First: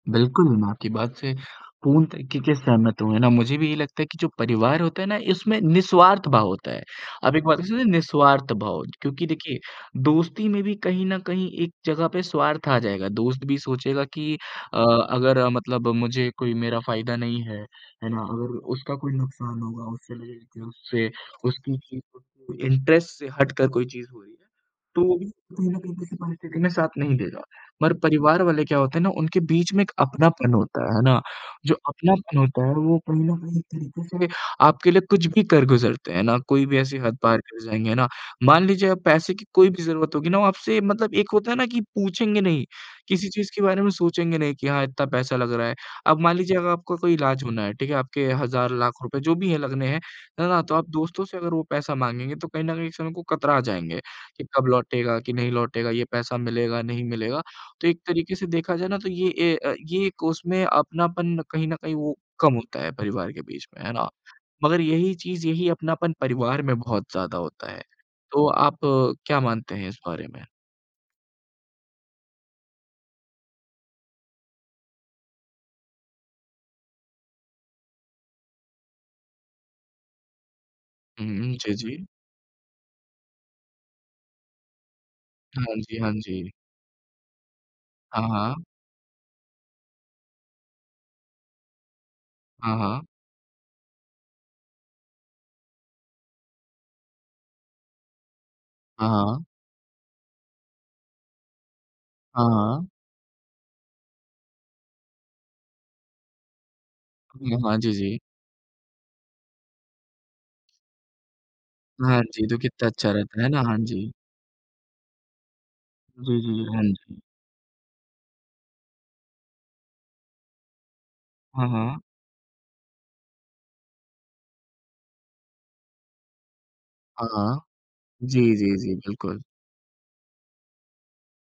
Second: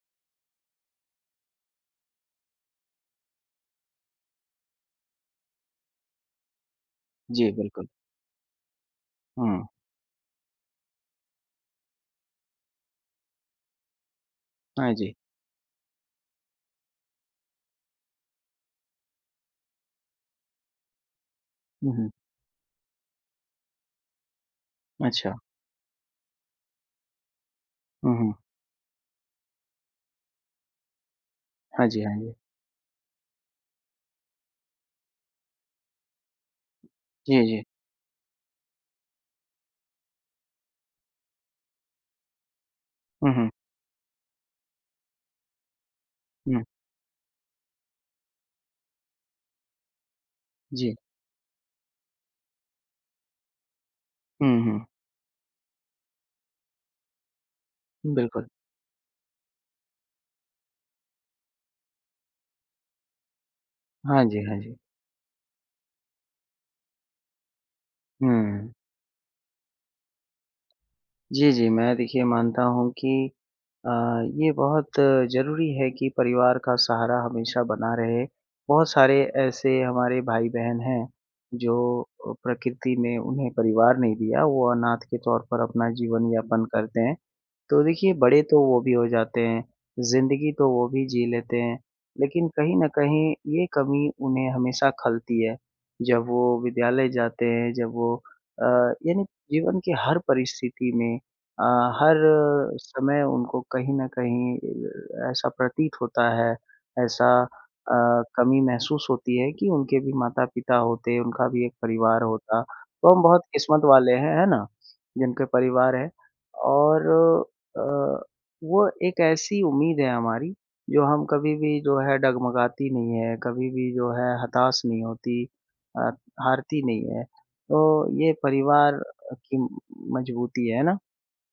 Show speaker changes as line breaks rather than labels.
बिल्कुल मैं आपकी बात से पूर्ण तरीक़े से सहमत हूँ, है ना। मुझे भी ये लगता है कि जो परिवार होता है ना इसमें निस्वार्थ भाव होता है। आप एक
जी
बात इसमें
बिल्कुल।
निस्वार्थ भाव क्योंकि देखिए
हुँ।
दोस्ती में भी कहीं न कहीं एक जगह पे स्वार्थ आ जाएगा। दोस्त भी सोचेगा कि अ,
हाँ जी।
अगर अ, मतलब मुझे कोई मेरा फायदा नहीं है, है ना? अगर उसका कोई नुकसान होगा उससे उससे, उसकी
हुँ, हुँ।
चीज़ों के इंटरेस्ट से हट कर कोई चीज़ हुई ना, तो वो भी
अच्छा।
कहीं न कहीं किसी परिस्थिति में साथ नहीं देगा। मगर
हुँ, हुँ।
परिवार वाले क्या होते हैं ना, उनके बीच में एक अपनापन होता है, है ना? जो
हाँ जी, हाँ जी।
अपनापन होता है वो कहीं न कहीं एक तरीक़े से आपके लिए कुछ भी कर गुज़रते हैं ना, कोई भी ऐसी हद
जी,
पार कर
जी।
जाएँगे ना। मान लीजिए आप पैसे की कोई भी ज़रूरत होगी ना, वो आपसे मतलब एक होता है ना कि पूछेंगे नहीं, किसी
हुँ, हुँ।
चीज़ के बारे में सोचेंगे नहीं कि हाँ इतना पैसा लग रहा है। अब मान लीजिए
हुँ।
अगर आपको इलाज होना है, ठीक है? आपके हज़ार-लाख रुपए जो भी है लगने हैं, है ना? तो आप
जी।
दोस्तों से अगर वो पैसा माँगेंगे तो कहीं न कहीं एक समय को कतरा जाएँगे कि
हुँ,
कब
हुँ।
लौटेगा, कि नहीं लौटेगा, ये पैसा मिलेगा, नहीं मिलेगा। तो एक तरीक़े
बिल्कुल।
से देखा जाए ना तो ये ए, अ, ये उसमें अपनापन कहीं न कहीं वो कम होता है परिवार के बीच में, है ना?
हाँ जी, हाँ जी।
मगर यही चीज़, यही अपनापन परिवार में बहुत ज़्यादा होता है। तो
हुँ।
आप क्या मानते हैं इस बारे में?
जी, जी। मैं देखिए मानता हूँ कि अ, ये बहुत ज़रूरी है कि परिवार का सहारा हमेशा बना रहे। बहुत सारे ऐसे हमारे भाई-बहन हैं
हुँ, हुँ। जी,
जो,
जी।
प्रकृति ने उन्हें परिवार नहीं दिया, वो अनाथ के तौर पर
हाँ
अपना
जी, हाँ
जीवन
जी।
यापन करते हैं। तो देखिए
हाँ,
बड़े तो
हाँ।
वो भी हो जाते हैं, ज़िंदगी तो वो भी जी लेते हैं, लेकिन कहीं
हाँ,
न
हाँ।
कहीं ये कमी उन्हें हमेशा खलती है। जब वो विद्यालय जाते हैं जब वो, अ,
हाँ,
यानी
हाँ।
जीवन की हर परिस्थिति में अ, हर
हाँ, हाँ।
समय उनको कहीं न कहीं ऐसा प्रतीत होता है ऐसा
हाँ, हाँ। जी, जी।
अ, कमी महसूस होती है कि उनके भी माता-पिता होते, उनका भी एक
हाँ
परिवार
जी। तो
होता।
कितना अच्छा
तो हम बहुत
रहता है ना, हाँ
किस्मत
जी।
वाले हैं, है ना? जिनके परिवार हैं
जी, जी। हाँ
और
जी।
अ, वो एक ऐसी उम्मीद है हमारी जो हम कभी
हाँ,
भी जो
हाँ।
है डगमगाती नहीं है, कभी भी जो है हताश नहीं होती अ, हारती नहीं है।
हाँ, हाँ।
तो ये
जी, जी, जी।
परिवार
बिल्कुल।
की मज़बूती है, है ना?